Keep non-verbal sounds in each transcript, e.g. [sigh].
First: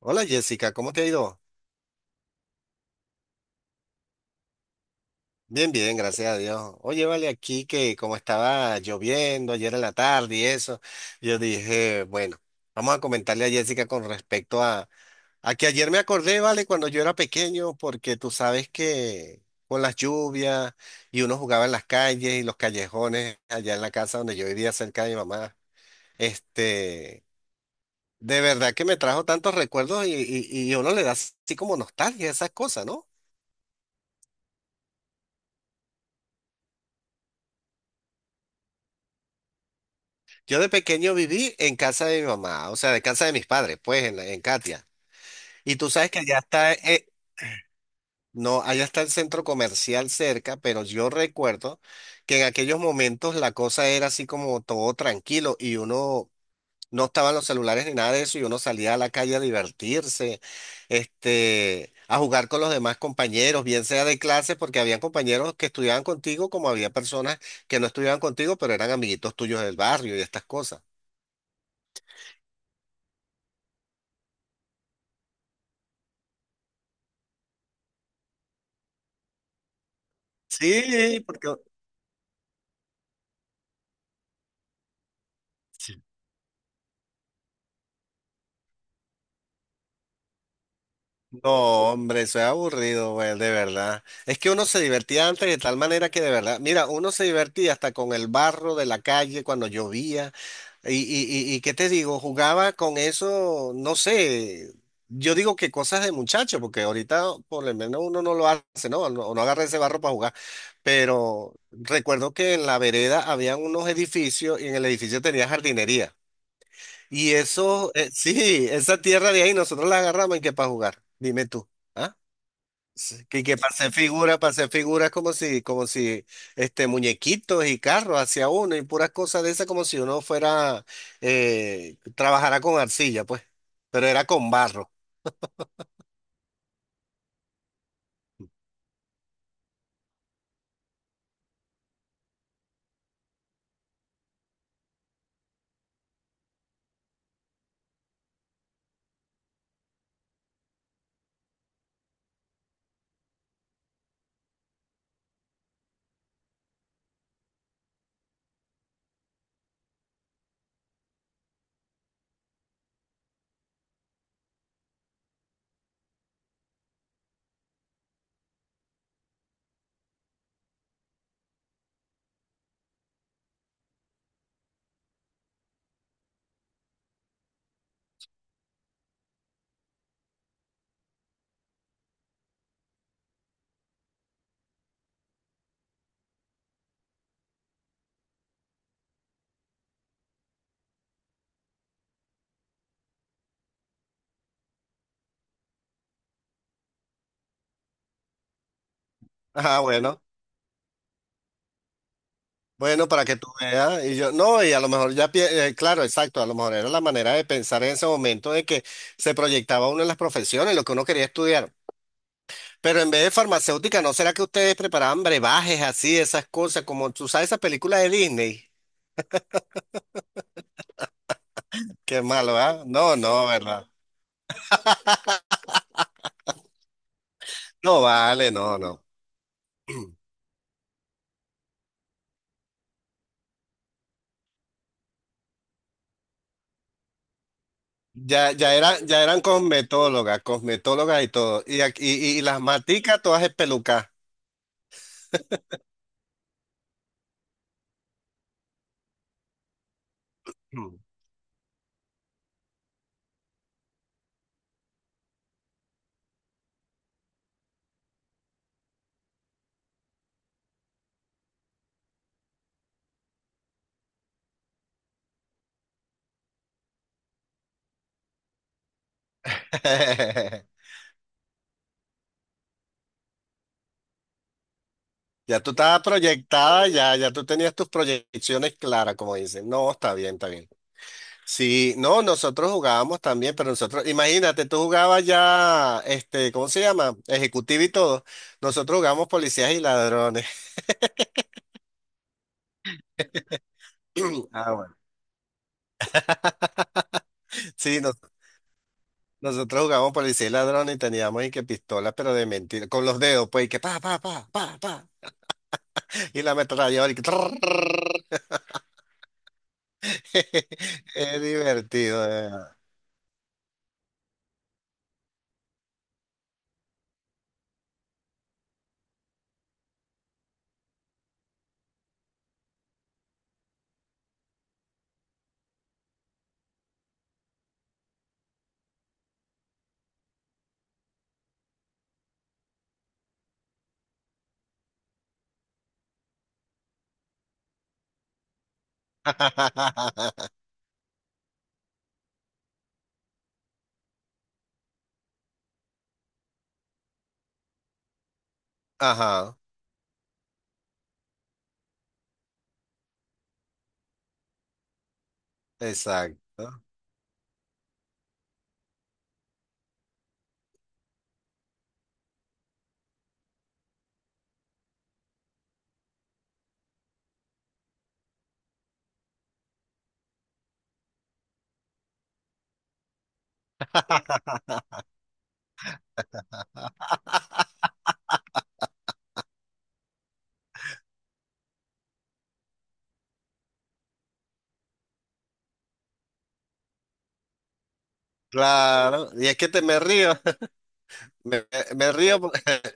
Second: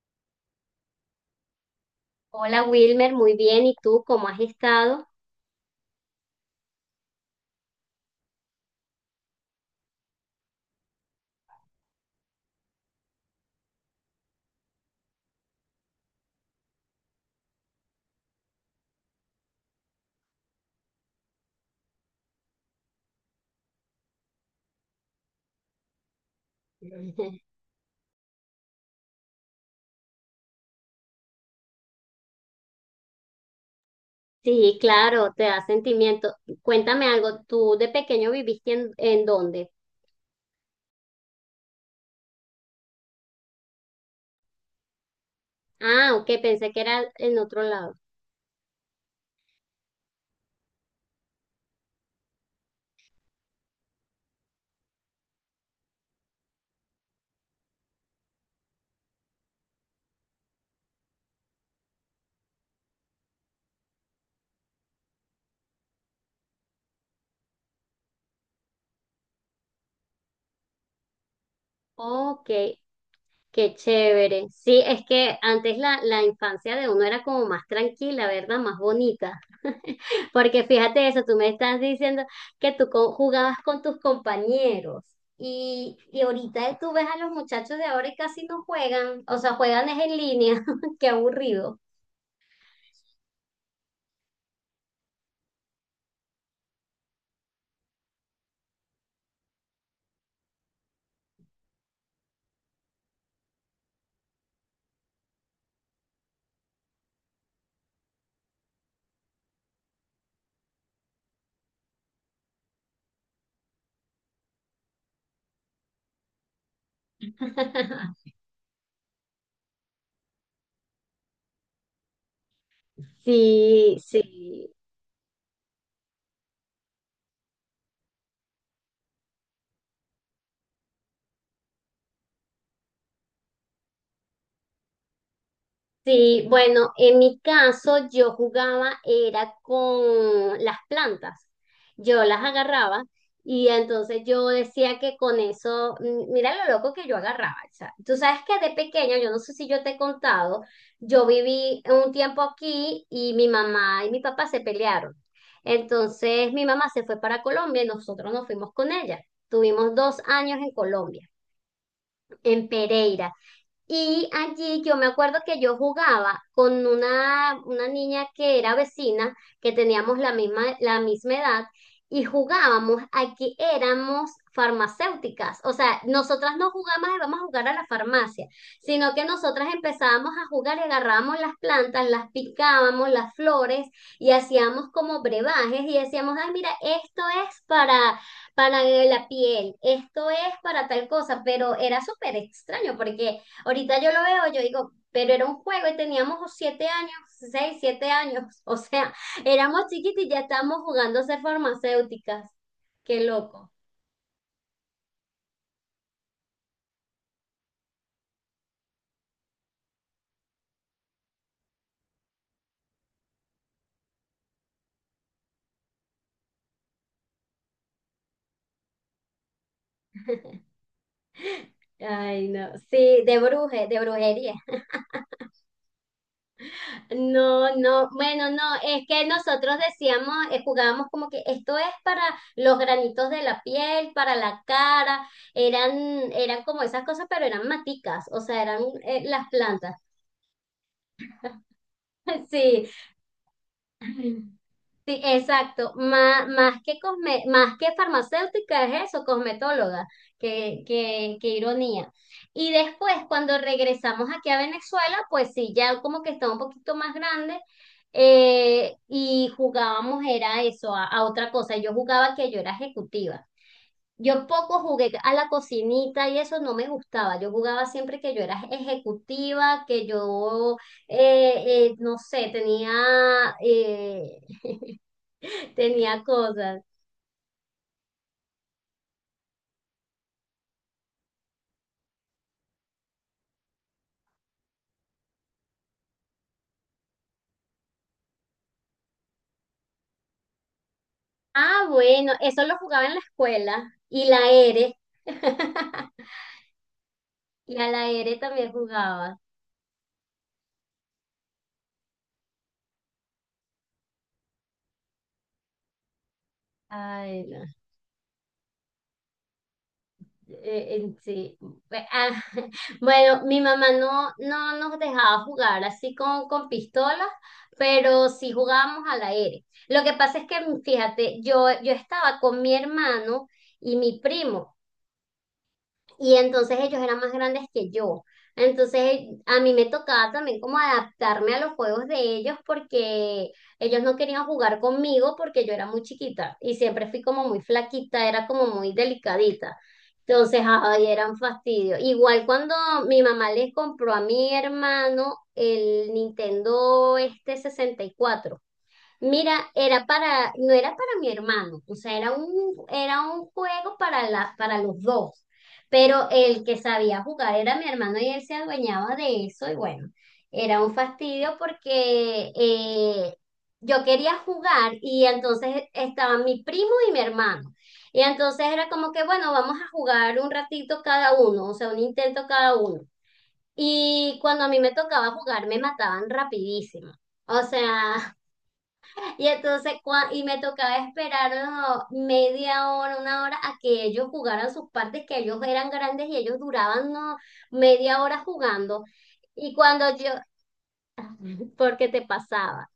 Hola Jessica, ¿cómo te ha ido? Hola Wilmer, muy bien. ¿Y tú cómo has estado? Bien, bien, gracias a Dios. Oye, vale, aquí que como estaba lloviendo ayer en la tarde y eso, yo dije, bueno, vamos a comentarle a Jessica con respecto a que ayer me acordé, vale, cuando yo era pequeño, porque tú sabes que con las lluvias y uno jugaba en las calles y los callejones allá en la casa donde yo vivía cerca de mi mamá, este, [laughs] de verdad que me trajo tantos recuerdos y uno le da así como nostalgia a esas cosas, ¿no? Sí, claro, te da sentimiento. Cuéntame algo, ¿tú de pequeño viviste en dónde? Yo de pequeño viví en casa de mi mamá, o sea, de casa de mis padres, pues, en Katia. Y tú sabes Ah, que ok, allá pensé está, que era en otro lado. no, allá está el centro comercial cerca, pero yo recuerdo que en aquellos momentos la cosa era así como todo tranquilo y uno no estaban los celulares ni nada de eso y uno salía a la calle a divertirse, a jugar con los demás compañeros, bien sea de clase, porque habían compañeros que estudiaban contigo, como había personas que no estudiaban contigo, pero eran amiguitos tuyos del barrio y estas cosas. Ok. Qué chévere. Sí, es que antes la infancia de uno era como más tranquila, ¿verdad? Más bonita. [laughs] Porque fíjate Sí, eso, tú me porque estás diciendo que tú jugabas con tus compañeros y, sí. y ahorita tú ves a los muchachos de ahora y casi no juegan, o sea, juegan es en línea. [laughs] Qué aburrido. No, hombre, eso es aburrido, güey, de verdad. Es que uno se divertía antes de tal manera que de verdad, mira, uno se divertía hasta con el barro de la calle cuando llovía. Y qué te digo, jugaba con eso, no sé, yo digo que cosas de muchacho, porque ahorita por lo menos uno no lo hace, ¿no? No, no agarra ese barro para jugar. Pero recuerdo que en la vereda habían unos edificios y en el edificio tenía jardinería. Y eso, [laughs] sí, esa tierra de ahí nosotros la agarramos y que para jugar, dime tú. ¿Ah? Sí, que para hacer Sí, figuras, para hacer sí. figuras como si muñequitos y carros hacia uno y puras cosas de esas como si uno fuera, trabajara con arcilla, pues, pero era con barro. [laughs] Sí, bueno, en mi caso yo jugaba era con las plantas. Yo las agarraba y entonces yo decía que con eso, mira lo loco que yo agarraba. O sea, tú sabes que de pequeña, yo no sé si yo te he contado, yo viví un tiempo aquí y mi mamá y mi papá se pelearon. Entonces mi mamá se fue para Colombia y nosotros nos fuimos con ella. Tuvimos dos años en Colombia, en Pereira. Y allí yo me acuerdo que yo jugaba con una niña que era vecina, que teníamos la misma edad, y jugábamos a que éramos farmacéuticas. O sea, nosotras no jugábamos de vamos a jugar a la farmacia, sino que nosotras empezábamos a jugar y agarrábamos las plantas, las picábamos, las flores, y hacíamos como brebajes y decíamos, ay, mira, esto es para la piel, esto es para tal cosa, pero era súper extraño porque ahorita yo lo veo, yo digo, pero era un juego y teníamos 7 años, 6, 7 años. [laughs] O sea, Ah, éramos bueno, chiquitos y ya estábamos jugando a ser farmacéuticas. bueno, Qué para que tú loco. veas. Y yo, no, y a lo mejor ya, claro, exacto, a lo mejor era la manera de pensar en ese momento de que se proyectaba uno en las profesiones, lo que uno quería estudiar. Pero en vez de farmacéutica, ¿no será que ustedes preparaban brebajes así, esas cosas, como tú sabes esa película de Disney? Qué Ay, malo, no. ¿ah? No, Sí, no, ¿verdad? de brujería. No, No no, bueno, vale, no, no, es no. que nosotros [clears throat] decíamos, jugábamos como que esto es para los granitos de la piel, para la cara, eran, eran como esas cosas, pero eran maticas, o Ya, sea, ya eran eran, ya eran las plantas. cosmetólogas, cosmetólogas y todo. Y [laughs] las Sí. maticas todas espelucas. Sí, exacto. Más que más que farmacéutica es eso, cosmetóloga. Qué, Mm. qué, qué ironía. Y después, cuando regresamos aquí a Venezuela, pues sí, ya como que estaba un poquito más grande, y jugábamos, era eso, a otra cosa. Yo jugaba que yo era ejecutiva. Yo poco jugué a la cocinita y eso no me gustaba. Yo jugaba siempre que yo era ejecutiva, que yo, [laughs] no sé, eh, Ya tú estabas tenía cosas. proyectada, ya tú tenías tus proyecciones claras, como dicen. No, está bien, está bien. Sí, no, nosotros jugábamos también, pero nosotros, imagínate, tú jugabas ya, ¿cómo se llama? Ejecutivo y todo. Nosotros jugábamos policías y ladrones. Ah, bueno, eso lo jugaba en la escuela. Y la [clears throat] Ah, bueno. ere. [laughs] Y a Sí, la nos- ere también jugaba. nosotros jugábamos policía y ladrones y teníamos y que pistolas, pero de mentira, con los dedos, pues, y que pa, pa, pa, pa, pa. Y la ametralladora y que Ay, no. trrrr. [laughs] En Es sí. Pues, divertido, de ah, verdad. [laughs] Bueno, mi mamá no nos dejaba jugar así con pistolas, pero sí jugábamos a la ere. Lo que pasa es que, fíjate, yo estaba con mi hermano y mi primo. Y entonces ellos eran más grandes que yo. Entonces a mí me tocaba también como adaptarme a los juegos de ellos porque ellos no querían jugar conmigo porque yo era muy chiquita y siempre fui como muy flaquita, era como muy delicadita. [laughs] Entonces, ay, era un fastidio. Igual cuando mi mamá les compró a mi hermano el Nintendo este 64. Ajá, Mira, era para, no era para mi hermano, o sea, era un juego para los dos, pero el que exacto. sabía jugar era mi hermano y él se adueñaba de eso y bueno, era un fastidio porque yo quería jugar y entonces estaban mi primo y mi hermano. Y entonces era como que, bueno, vamos a jugar un ratito cada uno, o sea, un intento cada uno. Y cuando a mí me tocaba jugar, me mataban rapidísimo. O sea, y entonces, y me tocaba esperar, oh, media hora, una hora a que ellos jugaran sus partes, que ellos eran grandes y ellos duraban, no, media hora jugando. Claro, y es que Y te me cuando yo, río, me, [laughs] porque me te río. pasaba. [laughs]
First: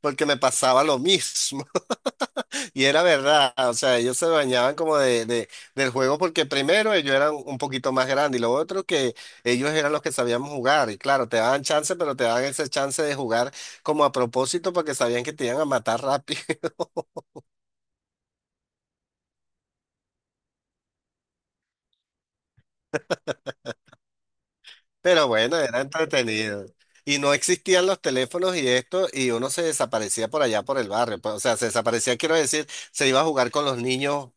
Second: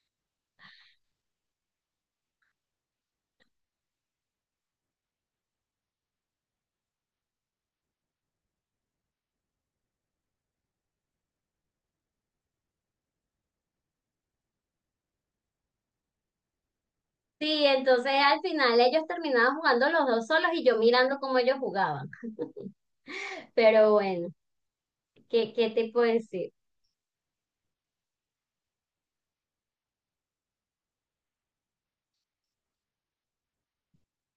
Porque me pasaba lo mismo. [laughs] Y era verdad, o sea, ellos se bañaban como del juego porque primero ellos eran un poquito más grandes y lo otro que ellos eran los que sabíamos jugar. Y claro, te daban chance, pero te daban ese chance de jugar como a propósito porque sabían que te iban a matar rápido. [laughs] Sí, entonces al final ellos terminaban jugando los dos solos y yo mirando cómo ellos jugaban. [laughs] Pero bueno, Pero ¿qué, bueno, qué era te puedo decir? entretenido. Y no existían los teléfonos y esto, y uno se desaparecía por allá por el barrio, pues, o sea, se desaparecía, quiero decir, se iba a jugar con los niños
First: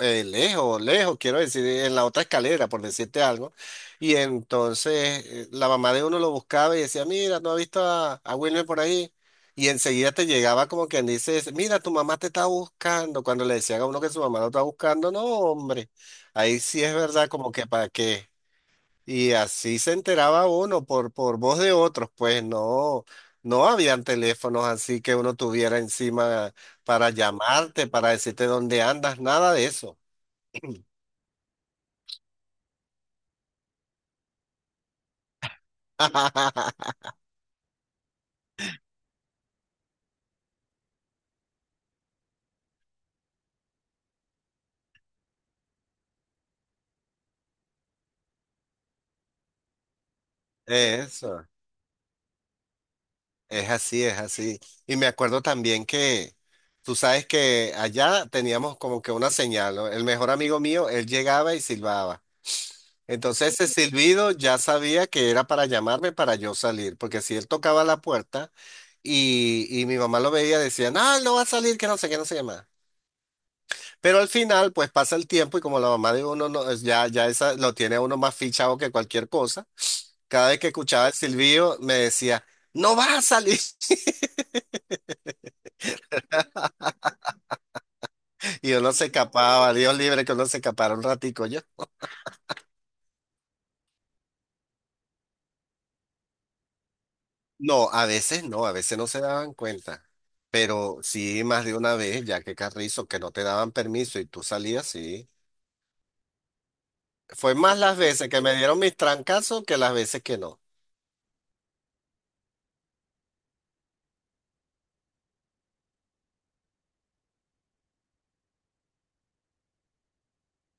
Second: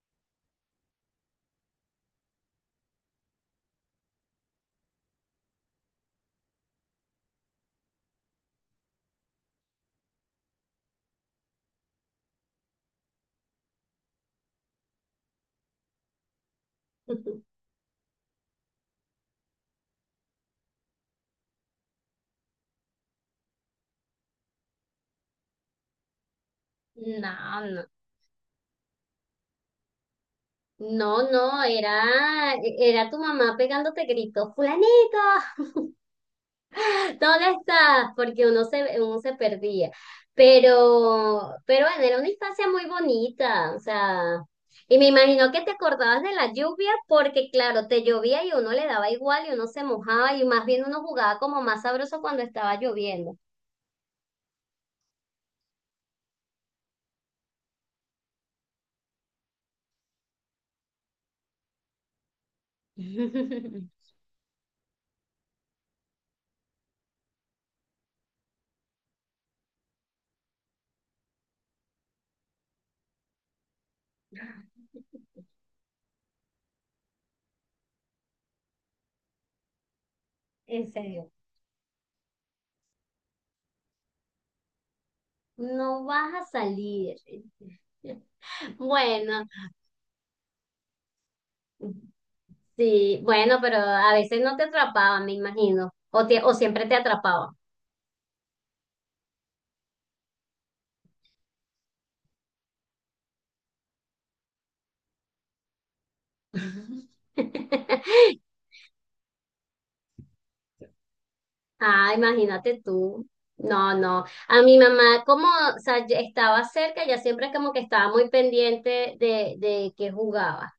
lejos, lejos, quiero decir, en la otra escalera, por decirte algo. Y entonces la mamá de uno lo buscaba y decía, mira, ¿no has visto a, Wilmer por ahí? Y enseguida te llegaba como quien dice, mira, tu mamá te está buscando. Cuando le decían a uno que su mamá lo está buscando, no, hombre, ahí sí es verdad, como [laughs] que para qué. Y así se enteraba uno por voz de otros, pues no, no habían teléfonos así que uno tuviera encima para No, no. llamarte, para decirte dónde andas, nada de eso. [clears throat] No, no, era, era tu mamá pegándote gritos, fulanito. [laughs] Molestas porque uno se perdía. Pero bueno, era una infancia muy bonita, o sea, y me imagino que te acordabas de la lluvia porque claro, te llovía y uno le daba igual y uno se mojaba y más bien uno jugaba Eso, como más sabroso cuando estaba lloviendo. es así, es así. Y me acuerdo también que tú sabes que allá teníamos como que una señal, ¿no? El mejor amigo mío, él llegaba y silbaba. Entonces ese [laughs] silbido ya sabía que era para llamarme para yo salir, porque si él tocaba la puerta y mi mamá lo veía, decía, no, él no va a salir, que no sé qué, no sé qué más. Pero al final, pues pasa el tiempo y como la mamá de uno no, ya esa, lo tiene a uno más fichado que cualquier cosa, cada vez que En escuchaba el serio, silbido me decía, no vas a salir. [laughs] no vas a salir. Y uno se Bueno, escapaba, Dios libre que uno se escapara un ratico yo. sí, bueno, pero a veces no te atrapaban, me imagino, o siempre te atrapaban. No, a veces no, a veces no se daban cuenta, pero sí más de una vez, ya que Carrizo, que no te daban permiso y tú salías, sí. Fue más las veces que [laughs] me dieron mis trancazos que las veces que no. Ah, imagínate tú. No, no. A mi mamá, como, o sea, ya estaba cerca, ya siempre como que estaba muy pendiente de que jugaba.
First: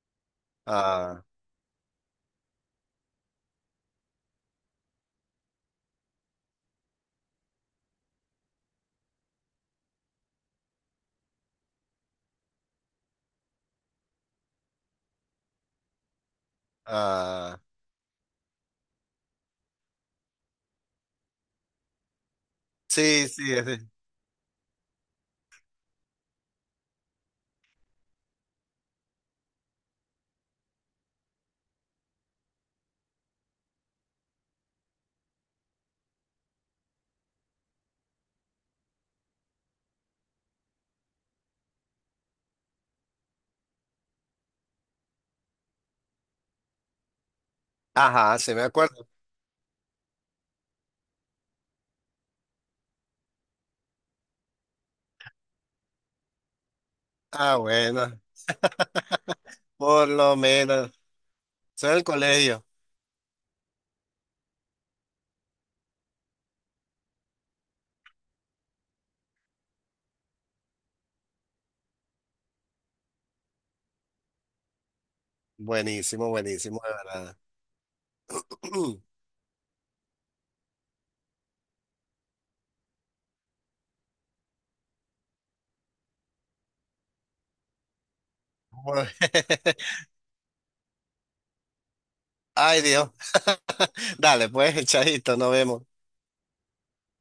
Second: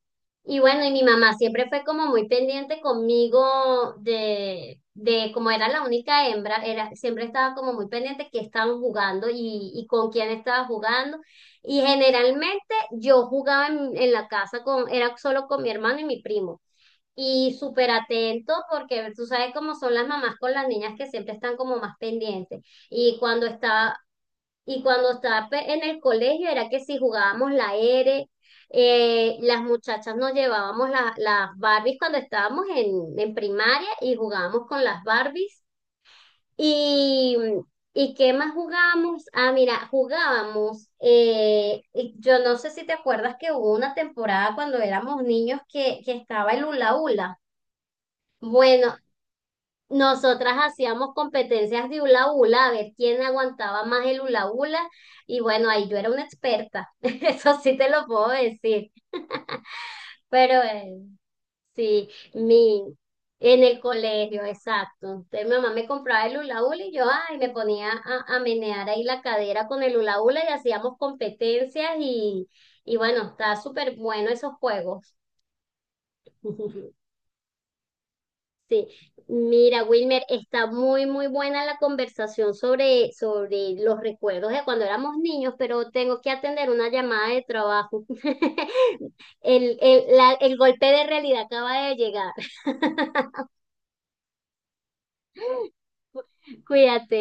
Y bueno, y mi Ah, mamá siempre fue como muy pendiente conmigo de como era la única hembra, era, siempre estaba como muy pendiente que estaban jugando y con quién estaba jugando. Y generalmente yo jugaba en la casa, era solo con mi hermano y mi primo. Y ah, súper atento porque tú sabes cómo son las mamás con las niñas que siempre están como más pendientes. Y sí, cuando sí, estaba, y cuando estaba en el colegio era que si jugábamos la R, las muchachas nos llevábamos las Barbies cuando estábamos en primaria y jugábamos con las Barbies. Y, ¿y qué más jugábamos? Ah, mira, jugábamos, y yo no sé si te acuerdas que hubo una temporada cuando éramos niños que estaba el hula hula. ajá, se me Bueno, acuerdo. nosotras hacíamos competencias de hula hula, a ver quién aguantaba más el hula hula, y bueno, ahí yo era una experta, [laughs] Ah, eso sí te lo bueno, puedo decir, por lo pero menos. Soy del sí, colegio. En el colegio, exacto. Entonces mi mamá me compraba el hula hula y yo, ay, me ponía a menear ahí la cadera con el hula hula y hacíamos competencias y bueno, está súper bueno esos juegos. Buenísimo, buenísimo, de [laughs] verdad. Sí, [clears throat] mira, Wilmer, está muy, muy buena la conversación sobre los recuerdos de cuando éramos niños, pero tengo que atender una llamada de trabajo. Bueno, [laughs] El, el, [laughs] la- el golpe de realidad acaba de llegar. Ay, Dios. [laughs] [laughs] Dale, pues, echadito, nos vemos. Cuídate.